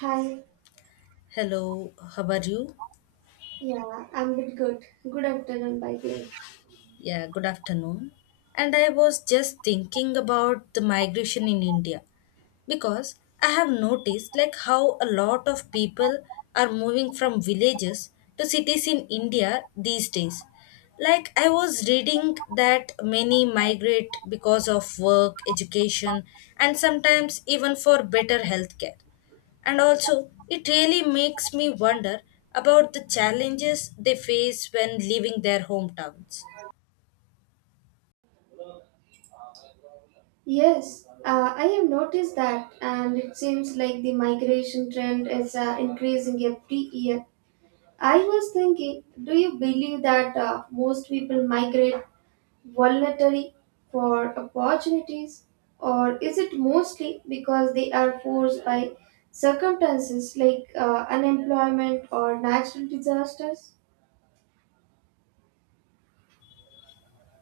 Hi. Hello, how are you? Yeah, I'm a bit good. Good afternoon, by the way. Yeah, good afternoon. And I was just thinking about the migration in India, because I have noticed like how a lot of people are moving from villages to cities in India these days. Like I was reading that many migrate because of work, education, and sometimes even for better healthcare. And also, it really makes me wonder about the challenges they face when leaving their hometowns. Yes, I have noticed that, and it seems like the migration trend is increasing every year. I was thinking, do you believe that most people migrate voluntarily for opportunities, or is it mostly because they are forced by circumstances like unemployment or natural disasters?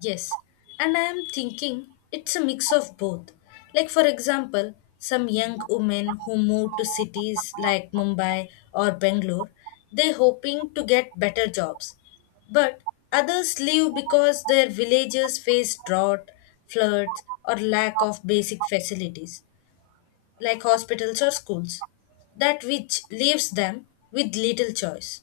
Yes, and I am thinking it's a mix of both. Like, for example, some young women who move to cities like Mumbai or Bangalore, they hoping to get better jobs. But others leave because their villages face drought, floods, or lack of basic facilities like hospitals or schools, that which leaves them with little choice.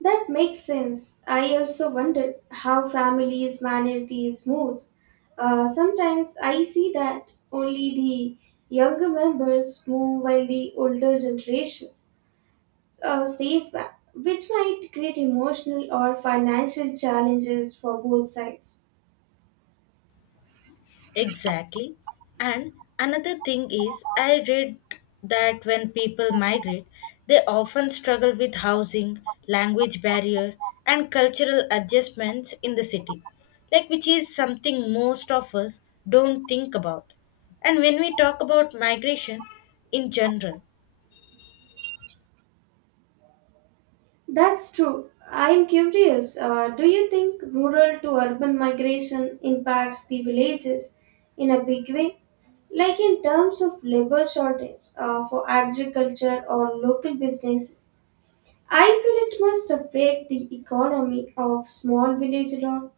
That makes sense. I also wondered how families manage these moves. Sometimes I see that only the younger members move while the older generations stays back, which might create emotional or financial challenges for both sides. Exactly. And another thing is, I read that when people migrate, they often struggle with housing, language barrier, and cultural adjustments in the city, like which is something most of us don't think about. And when we talk about migration in general, That's true. I'm curious. Do you think rural to urban migration impacts the villages in a big way? Like in terms of labor shortage for agriculture or local business? I feel it must affect the economy of small village a lot.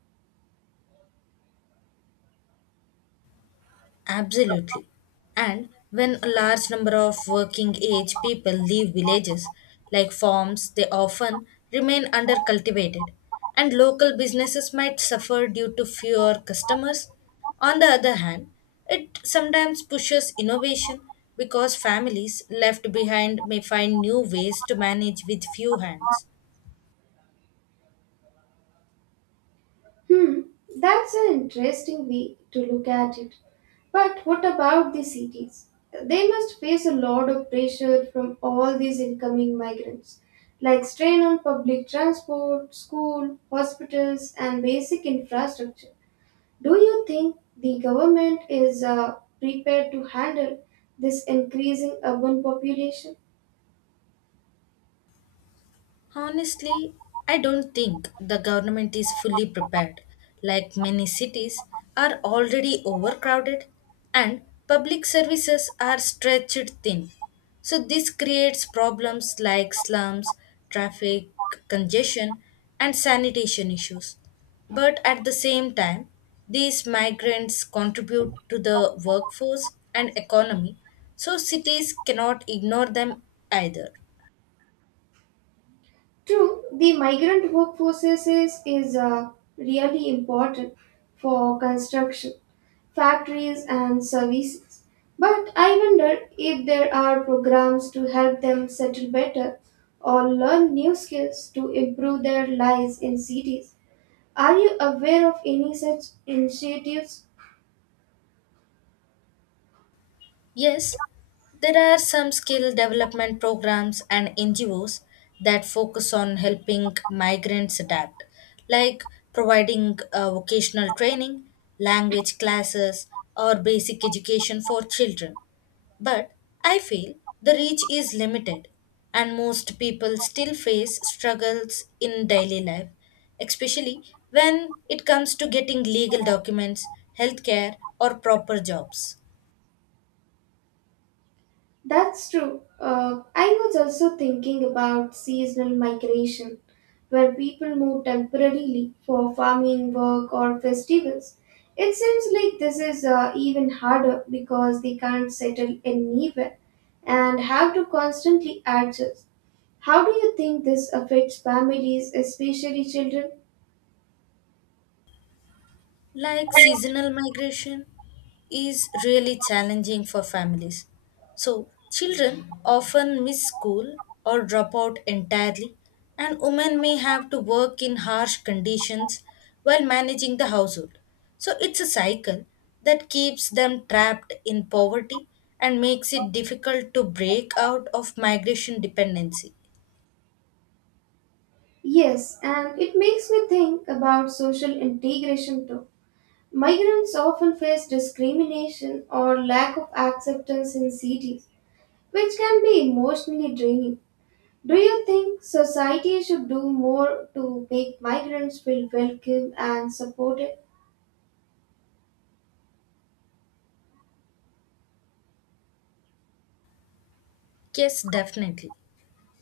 absolutely. And when a large number of working age people leave villages, like farms, they often remain undercultivated, and local businesses might suffer due to fewer customers. On the other hand, it sometimes pushes innovation because families left behind may find new ways to manage with few hands. Hmm, that's an interesting way to look at it. But what about the cities? They must face a lot of pressure from all these incoming migrants, like strain on public transport, school, hospitals, and basic infrastructure. Do you think the government is prepared to handle this increasing urban population? Honestly, I don't think the government is fully prepared. Like many cities are already overcrowded and public services are stretched thin. So this creates problems like slums, traffic congestion, and sanitation issues. But at the same time, these migrants contribute to the workforce and economy, so cities cannot ignore them either. True, the migrant workforces is really important for construction, factories, and services. But I wonder if there are programs to help them settle better or learn new skills to improve their lives in cities. Are you aware of any such initiatives? Yes, there are some skill development programs and NGOs that focus on helping migrants adapt, like providing vocational training, language classes, or basic education for children. But I feel the reach is limited, and most people still face struggles in daily life, especially when it comes to getting legal documents, healthcare, or proper jobs. That's true. I was also thinking about seasonal migration, where people move temporarily for farming work or festivals. It seems like this is even harder because they can't settle anywhere and have to constantly adjust. How do you think this affects families, especially children? Like seasonal migration is really challenging for families. So, children often miss school or drop out entirely, and women may have to work in harsh conditions while managing the household. So, it's a cycle that keeps them trapped in poverty and makes it difficult to break out of migration dependency. Yes, and it makes me think about social integration too. Migrants often face discrimination or lack of acceptance in cities, which can be emotionally draining. Do you think society should do more to make migrants feel welcome and supported? Yes, definitely.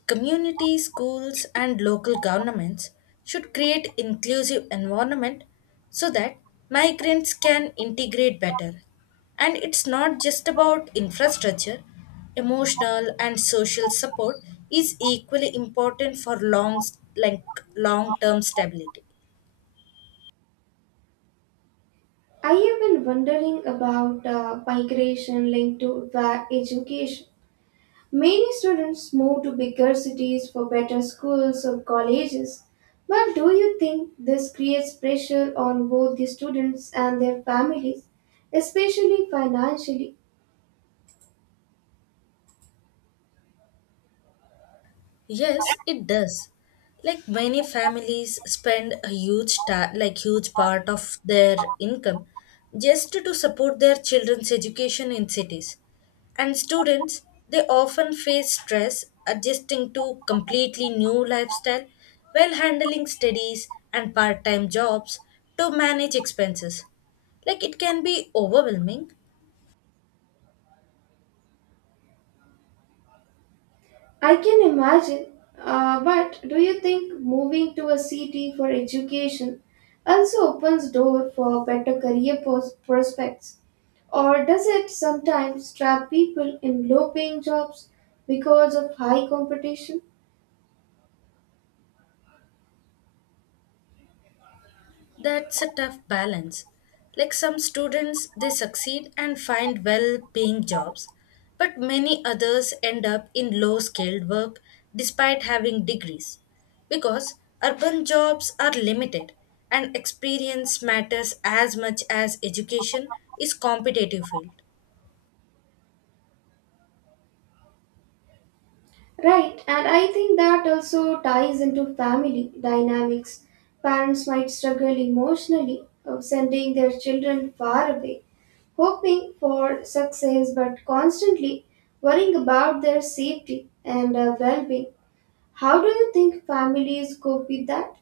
Communities, schools, and local governments should create inclusive environment so that migrants can integrate better. And it's not just about infrastructure, emotional and social support is equally important for long-term stability. I have been wondering about migration linked to education. Many students move to bigger cities for better schools or colleges. But do you think this creates pressure on both the students and their families, especially financially? Yes, it does. Like many families spend a huge ta- like huge part of their income just to support their children's education in cities. And students, they often face stress adjusting to completely new lifestyle while handling studies and part-time jobs to manage expenses. Like it can be overwhelming. I can imagine. But do you think moving to a city for education also opens door for better career prospects? Or does it sometimes trap people in low paying jobs because of high competition? That's a tough balance. Like some students, they succeed and find well paying jobs, but many others end up in low skilled work despite having degrees. Because urban jobs are limited and experience matters as much as education is competitive field. Right, and I think that also ties into family dynamics. Parents might struggle emotionally of sending their children far away, hoping for success but constantly worrying about their safety and well being. How do you think families cope with that?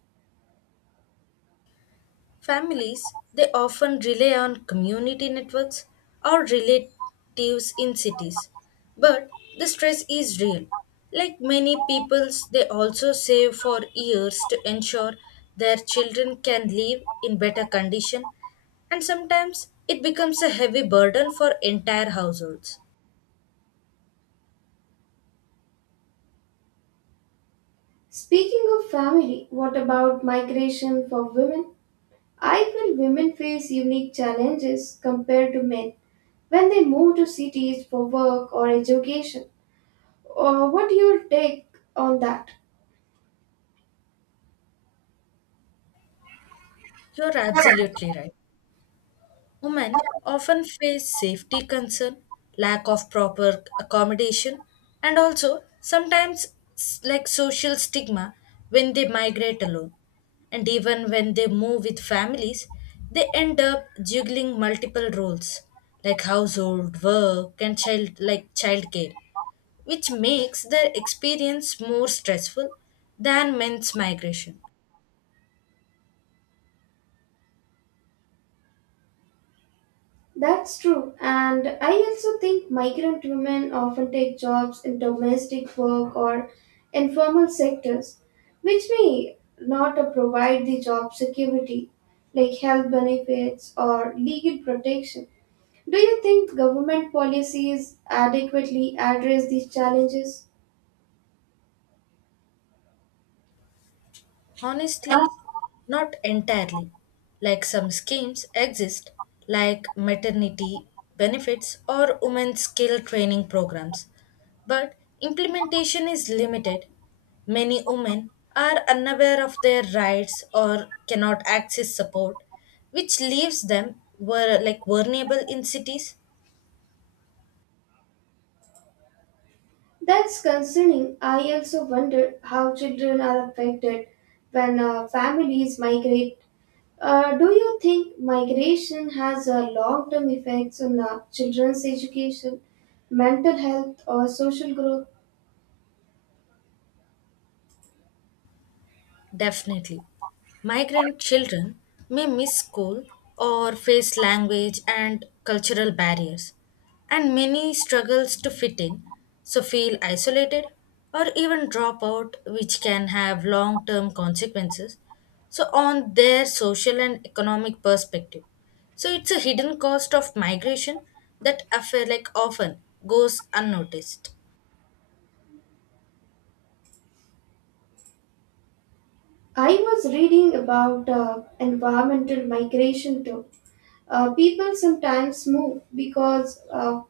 Families, they often rely on community networks or relatives in cities. But the stress is real. Like many peoples, they also save for years to ensure their children can live in better condition, and sometimes it becomes a heavy burden for entire households. Speaking of family, what about migration for women? I feel women face unique challenges compared to men when they move to cities for work or education. What do you take on that? You're absolutely right. Women often face safety concern, lack of proper accommodation, and also sometimes social stigma when they migrate alone. And even when they move with families, they end up juggling multiple roles like household, work, and childcare, which makes their experience more stressful than men's migration. That's true, and I also think migrant women often take jobs in domestic work or informal sectors, which may not provide the job security, like health benefits or legal protection. Do you think government policies adequately address these challenges? Honestly, not entirely. Like some schemes exist, like maternity benefits or women's skill training programs, but implementation is limited. Many women are unaware of their rights or cannot access support, which leaves them were like vulnerable in cities. That's concerning. I also wonder how children are affected when families migrate. Do you think migration has long term effects on children's education, mental health, or social growth? Definitely. Migrant children may miss school or face language and cultural barriers, and many struggles to fit in, so feel isolated or even drop out, which can have long term consequences. So, on their social and economic perspective. So, it's a hidden cost of migration that affair like often goes unnoticed. I was reading about environmental migration too. People sometimes move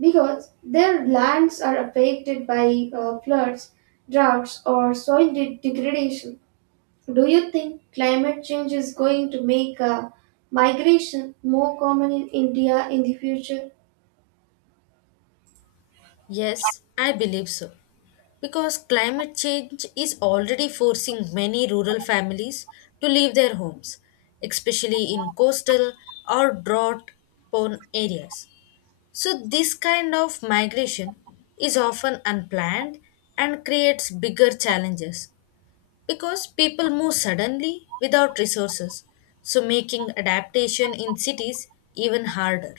because their lands are affected by floods, droughts, or degradation. Do you think climate change is going to make migration more common in India in the future? Yes, I believe so. Because climate change is already forcing many rural families to leave their homes, especially in coastal or drought prone areas. So, this kind of migration is often unplanned and creates bigger challenges because people move suddenly without resources, so making adaptation in cities even harder.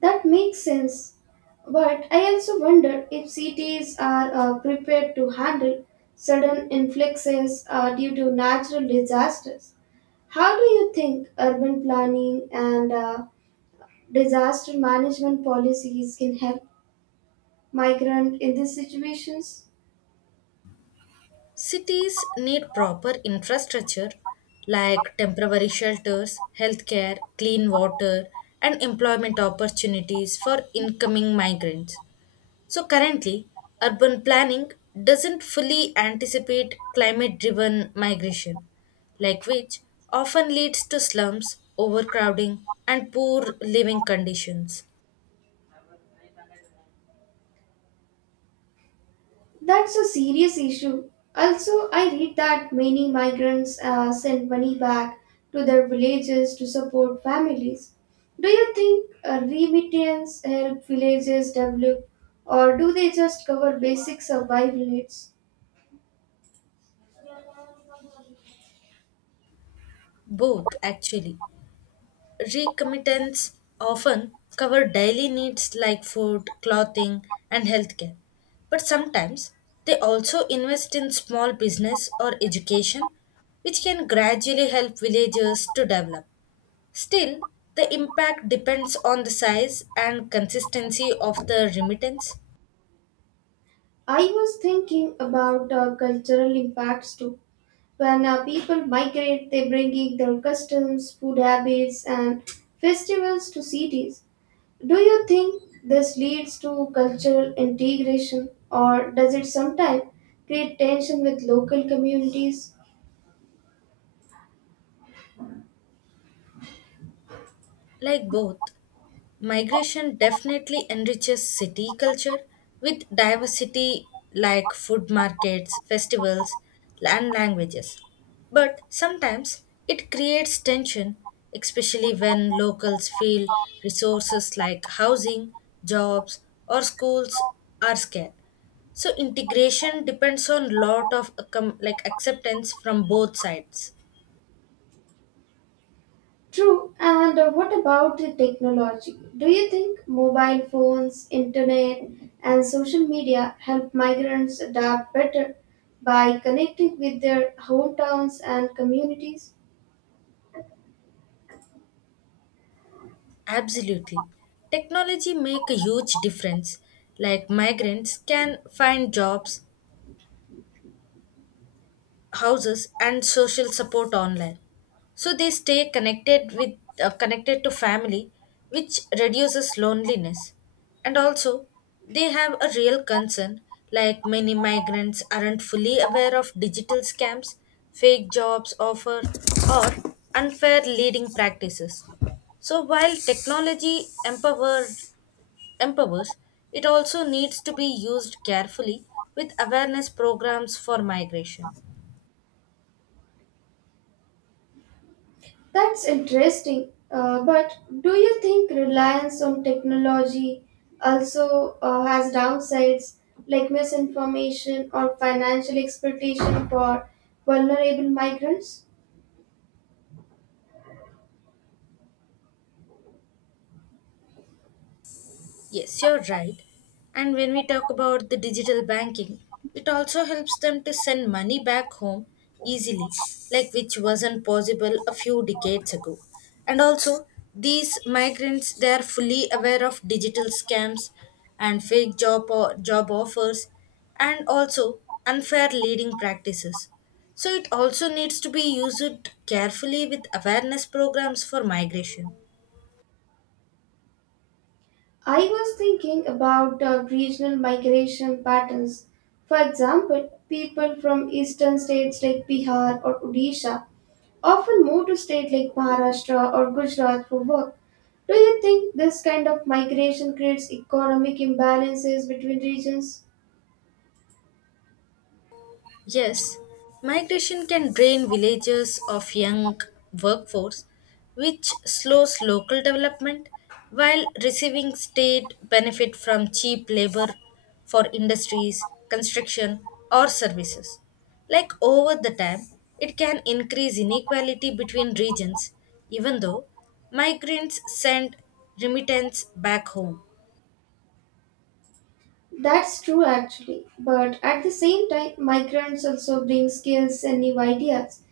That makes sense. But I also wonder if cities are prepared to handle sudden influxes due to natural disasters. How do you think urban planning and disaster management policies can help migrant in these situations? Cities need proper infrastructure like temporary shelters, healthcare, clean water, and employment opportunities for incoming migrants. So, currently, urban planning doesn't fully anticipate climate driven migration, like which often leads to slums, overcrowding, and poor living conditions. That's a serious issue. Also, I read that many migrants send money back to their villages to support families. Do you think remittance help villages develop, or do they just cover basic survival needs? Both, actually. Recommittance often cover daily needs like food, clothing, and healthcare. But sometimes they also invest in small business or education, which can gradually help villages to develop. Still, the impact depends on the size and consistency of the remittance. I was thinking about cultural impacts too. When people migrate, they bring in their customs, food habits, and festivals to cities. Do you think this leads to cultural integration or does it sometimes create tension with local communities? Like both, migration definitely enriches city culture with diversity like food markets, festivals, and languages. But sometimes it creates tension, especially when locals feel resources like housing, jobs, or schools are scarce. So integration depends on lot of acceptance from both sides. True, and what about the technology? Do you think mobile phones, internet, and social media help migrants adapt better by connecting with their hometowns and communities? Absolutely. Technology make a huge difference. Like migrants can find jobs, houses, and social support online. So they stay connected to family, which reduces loneliness. And also, they have a real concern, like many migrants aren't fully aware of digital scams, fake jobs offer, or unfair leading practices. So while technology empowers, it also needs to be used carefully with awareness programs for migration. That's interesting. But do you think reliance on technology also has downsides like misinformation or financial exploitation for vulnerable migrants? Yes, you're right. And when we talk about the digital banking, it also helps them to send money back home easily, like which wasn't possible a few decades ago. And also, these migrants they are fully aware of digital scams and fake job offers, and also unfair leading practices. So it also needs to be used carefully with awareness programs for migration. I was thinking about regional migration patterns. For example, people from eastern states like Bihar or Odisha often move to states like Maharashtra or Gujarat for work. Do you think this kind of migration creates economic imbalances between regions? Yes, migration can drain villages of young workforce, which slows local development while receiving state benefit from cheap labor for industries, construction, or services. Like over the time, it can increase inequality between regions, even though migrants send remittance back home. That's true actually, but at the same time, migrants also bring skills and new ideas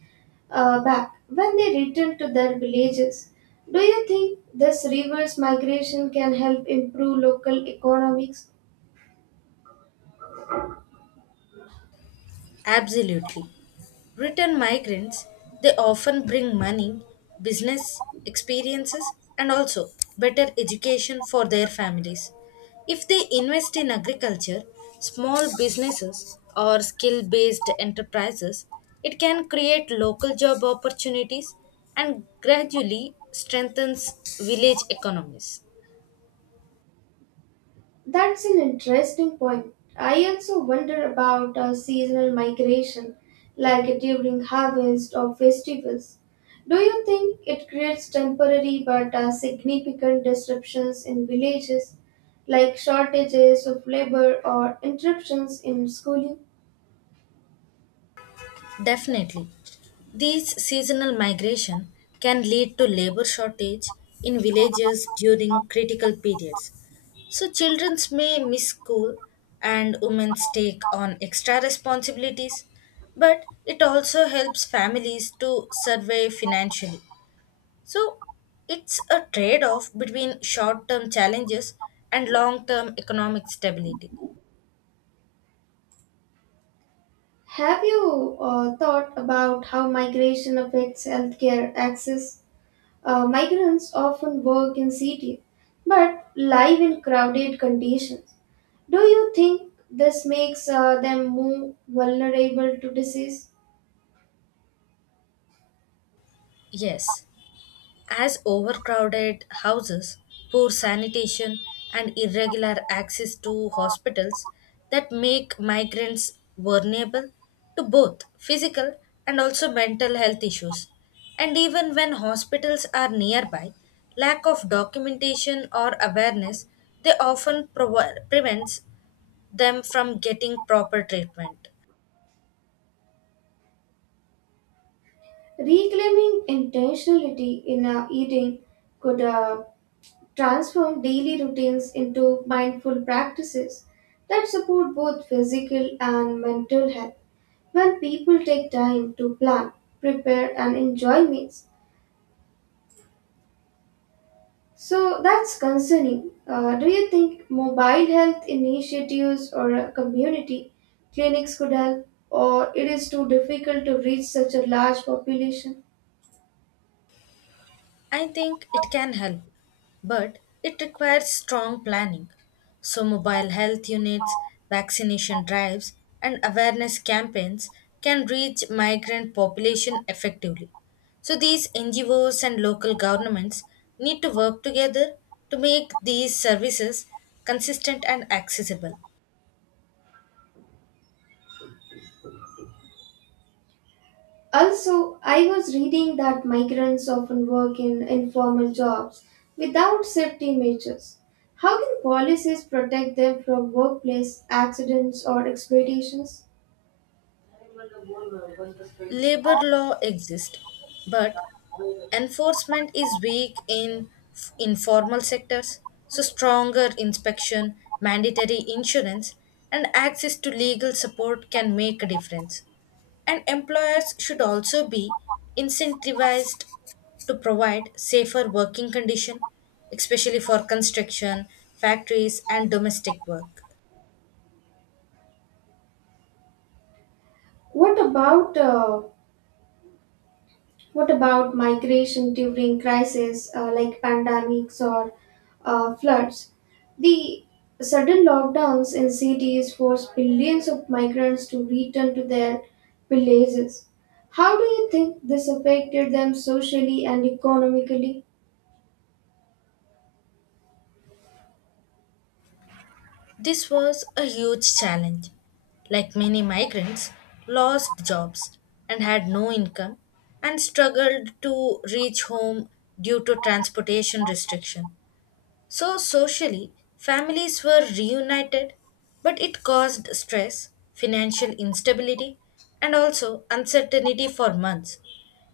back when they return to their villages. Do you think this reverse migration can help improve local economics? Absolutely. Return migrants, they often bring money, business experiences, and also better education for their families. If they invest in agriculture, small businesses, or skill based enterprises, it can create local job opportunities and gradually strengthens village economies. That's an interesting point. I also wonder about seasonal migration, like during harvest or festivals. Do you think it creates temporary but significant disruptions in villages, like shortages of labor or interruptions in schooling? Definitely. These seasonal migration can lead to labor shortage in villages during critical periods. So children may miss school and women take on extra responsibilities, but it also helps families to survive financially. So it's a trade-off between short-term challenges and long-term economic stability. Have you thought about how migration affects healthcare access? Migrants often work in cities but live in crowded conditions. Do you think this makes them more vulnerable to disease? Yes. As overcrowded houses, poor sanitation, and irregular access to hospitals that make migrants vulnerable to both physical and also mental health issues. And even when hospitals are nearby, lack of documentation or awareness they often prevents them from getting proper treatment. Reclaiming intentionality in our eating could transform daily routines into mindful practices that support both physical and mental health. When people take time to plan, prepare, and enjoy meals, so that's concerning. Do you think mobile health initiatives or community clinics could help, or it is too difficult to reach such a large population? I think it can help, but it requires strong planning. So, mobile health units, vaccination drives, and awareness campaigns can reach migrant population effectively. So, these NGOs and local governments need to work together to make these services consistent and accessible. Also, I was reading that migrants often work in informal jobs without safety measures. How can policies protect them from workplace accidents or exploitations? Labor law exists, but enforcement is weak in informal sectors, so stronger inspection, mandatory insurance, and access to legal support can make a difference. And employers should also be incentivized to provide safer working conditions, especially for construction, factories, and domestic work. What about migration during crises like pandemics or floods? The sudden lockdowns in cities forced billions of migrants to return to their villages. How do you think this affected them socially and economically? This was a huge challenge. Like many migrants, lost jobs and had no income and struggled to reach home due to transportation restriction. So socially, families were reunited, but it caused stress, financial instability, and also uncertainty for months,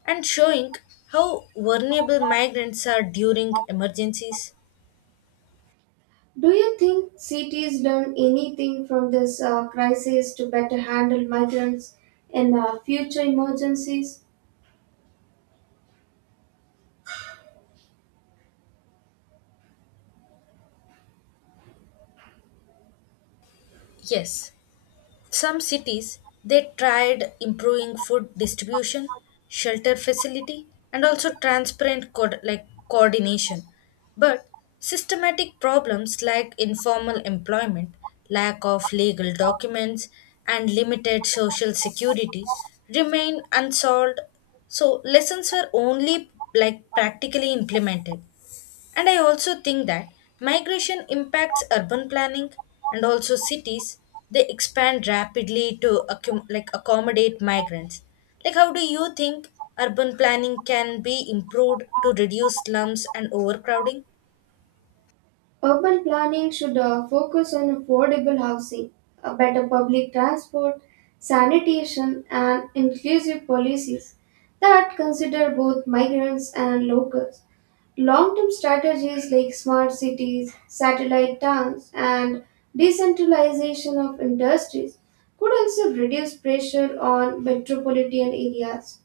and showing how vulnerable migrants are during emergencies. Do you think cities learn anything from this crisis to better handle migrants in future emergencies? Yes, some cities they tried improving food distribution, shelter facility, and also transparent coordination. But systematic problems like informal employment, lack of legal documents, and limited social security remain unsolved. So lessons were only like practically implemented. And I also think that migration impacts urban planning and also cities. They expand rapidly to accommodate migrants. Like, how do you think urban planning can be improved to reduce slums and overcrowding? Urban planning should focus on affordable housing, a better public transport, sanitation, and inclusive policies that consider both migrants and locals. Long term strategies like smart cities, satellite towns, and decentralization of industries could also reduce pressure on metropolitan areas.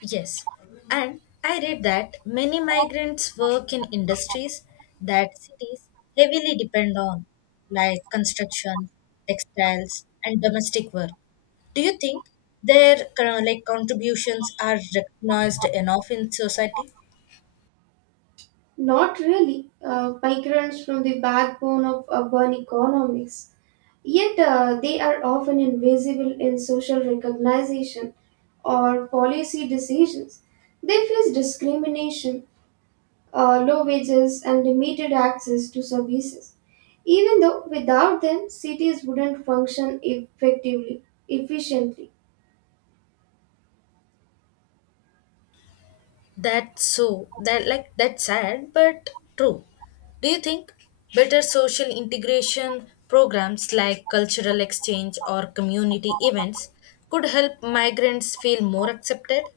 Yes, and I read that many migrants work in industries that cities heavily depend on, like construction, textiles, and domestic work. Do you think their kind like contributions are recognized enough in society? Not really. Migrants from the backbone of urban economics, yet they are often invisible in social recognition or policy decisions. They face discrimination, low wages, and limited access to services. Even though without them, cities wouldn't function effectively, efficiently. That's so that like that's sad but true. Do you think better social integration programs like cultural exchange or community events could help migrants feel more accepted?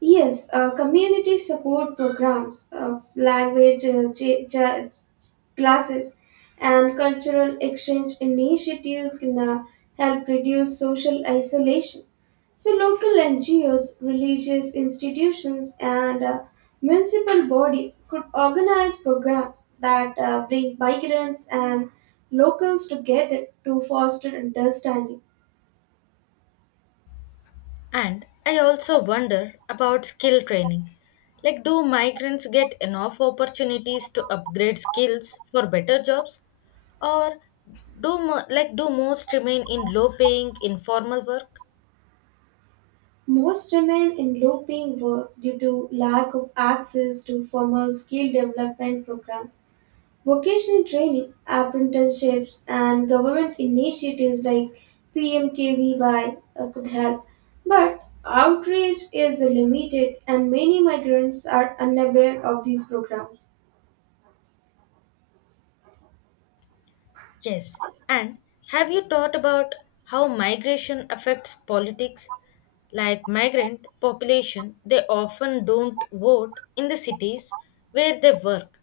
Yes, community support programs, language classes, and cultural exchange initiatives can help reduce social isolation. So, local NGOs, religious institutions, and municipal bodies could organize programs that bring migrants and locals together to foster understanding. And I also wonder about skill training. Like do migrants get enough opportunities to upgrade skills for better jobs? Or do do most remain in low paying informal work? Most remain in low paying work due to lack of access to formal skill development programs. Vocational training, apprenticeships, and government initiatives like PMKVY could help. But outreach is limited, and many migrants are unaware of these programs. Yes. And have you thought about how migration affects politics? Like migrant population, they often don't vote in the cities where they work.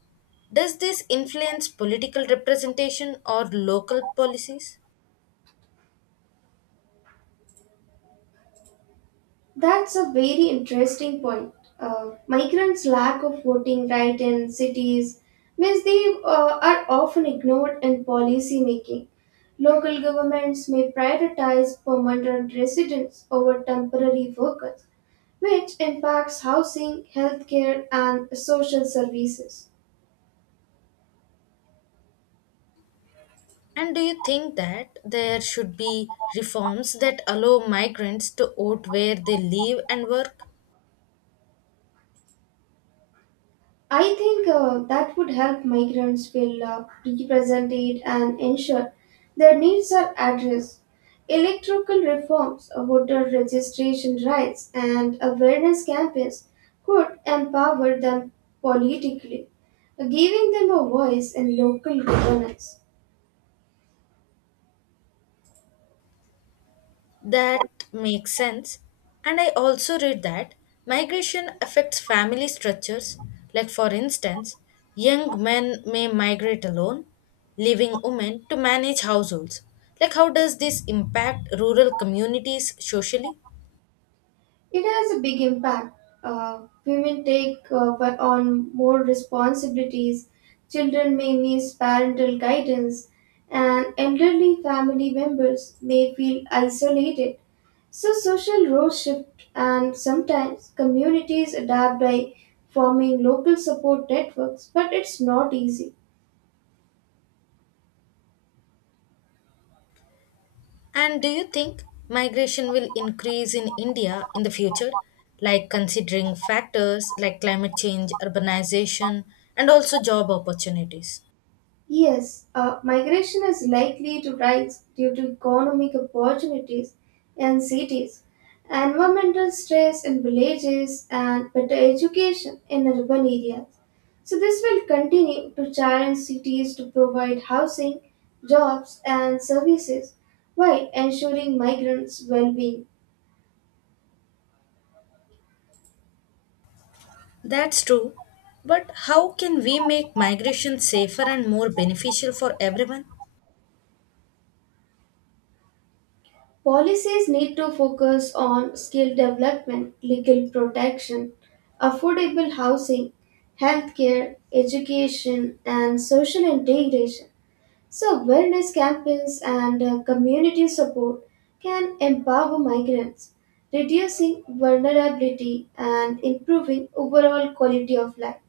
Does this influence political representation or local policies? That's a very interesting point. Migrants' lack of voting right in cities means they are often ignored in policy making. Local governments may prioritize permanent residents over temporary workers, which impacts housing, healthcare, and social services. And do you think that there should be reforms that allow migrants to vote where they live and work? I think that would help migrants feel represented and ensure their needs are addressed. Electoral reforms, voter registration rights, and awareness campaigns could empower them politically, giving them a voice in local governance. That makes sense. And I also read that migration affects family structures. Like, for instance, young men may migrate alone, leaving women to manage households. Like, how does this impact rural communities socially? It has a big impact. Women take but on more responsibilities, children may miss parental guidance, and elderly family members may feel isolated. So, social roles shift, and sometimes communities adapt by forming local support networks, but it's not easy. And do you think migration will increase in India in the future? Like, considering factors like climate change, urbanization, and also job opportunities. Yes, migration is likely to rise due to economic opportunities in cities, environmental stress in villages, and better education in urban areas. So, this will continue to challenge cities to provide housing, jobs, and services while ensuring migrants' well being. That's true. But how can we make migration safer and more beneficial for everyone? Policies need to focus on skill development, legal protection, affordable housing, healthcare, education, and social integration. So, wellness campaigns and community support can empower migrants, reducing vulnerability and improving overall quality of life.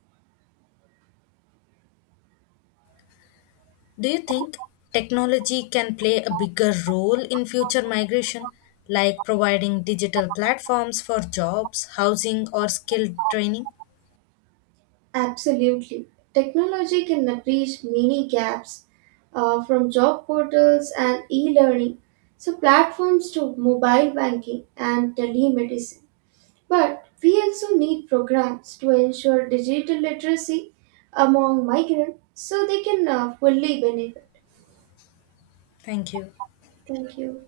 Do you think technology can play a bigger role in future migration, like providing digital platforms for jobs, housing, or skill training? Absolutely. Technology can bridge many gaps from job portals and e learning, so platforms to mobile banking and telemedicine. But we also need programs to ensure digital literacy among migrants so they can fully benefit. Thank you. Thank you.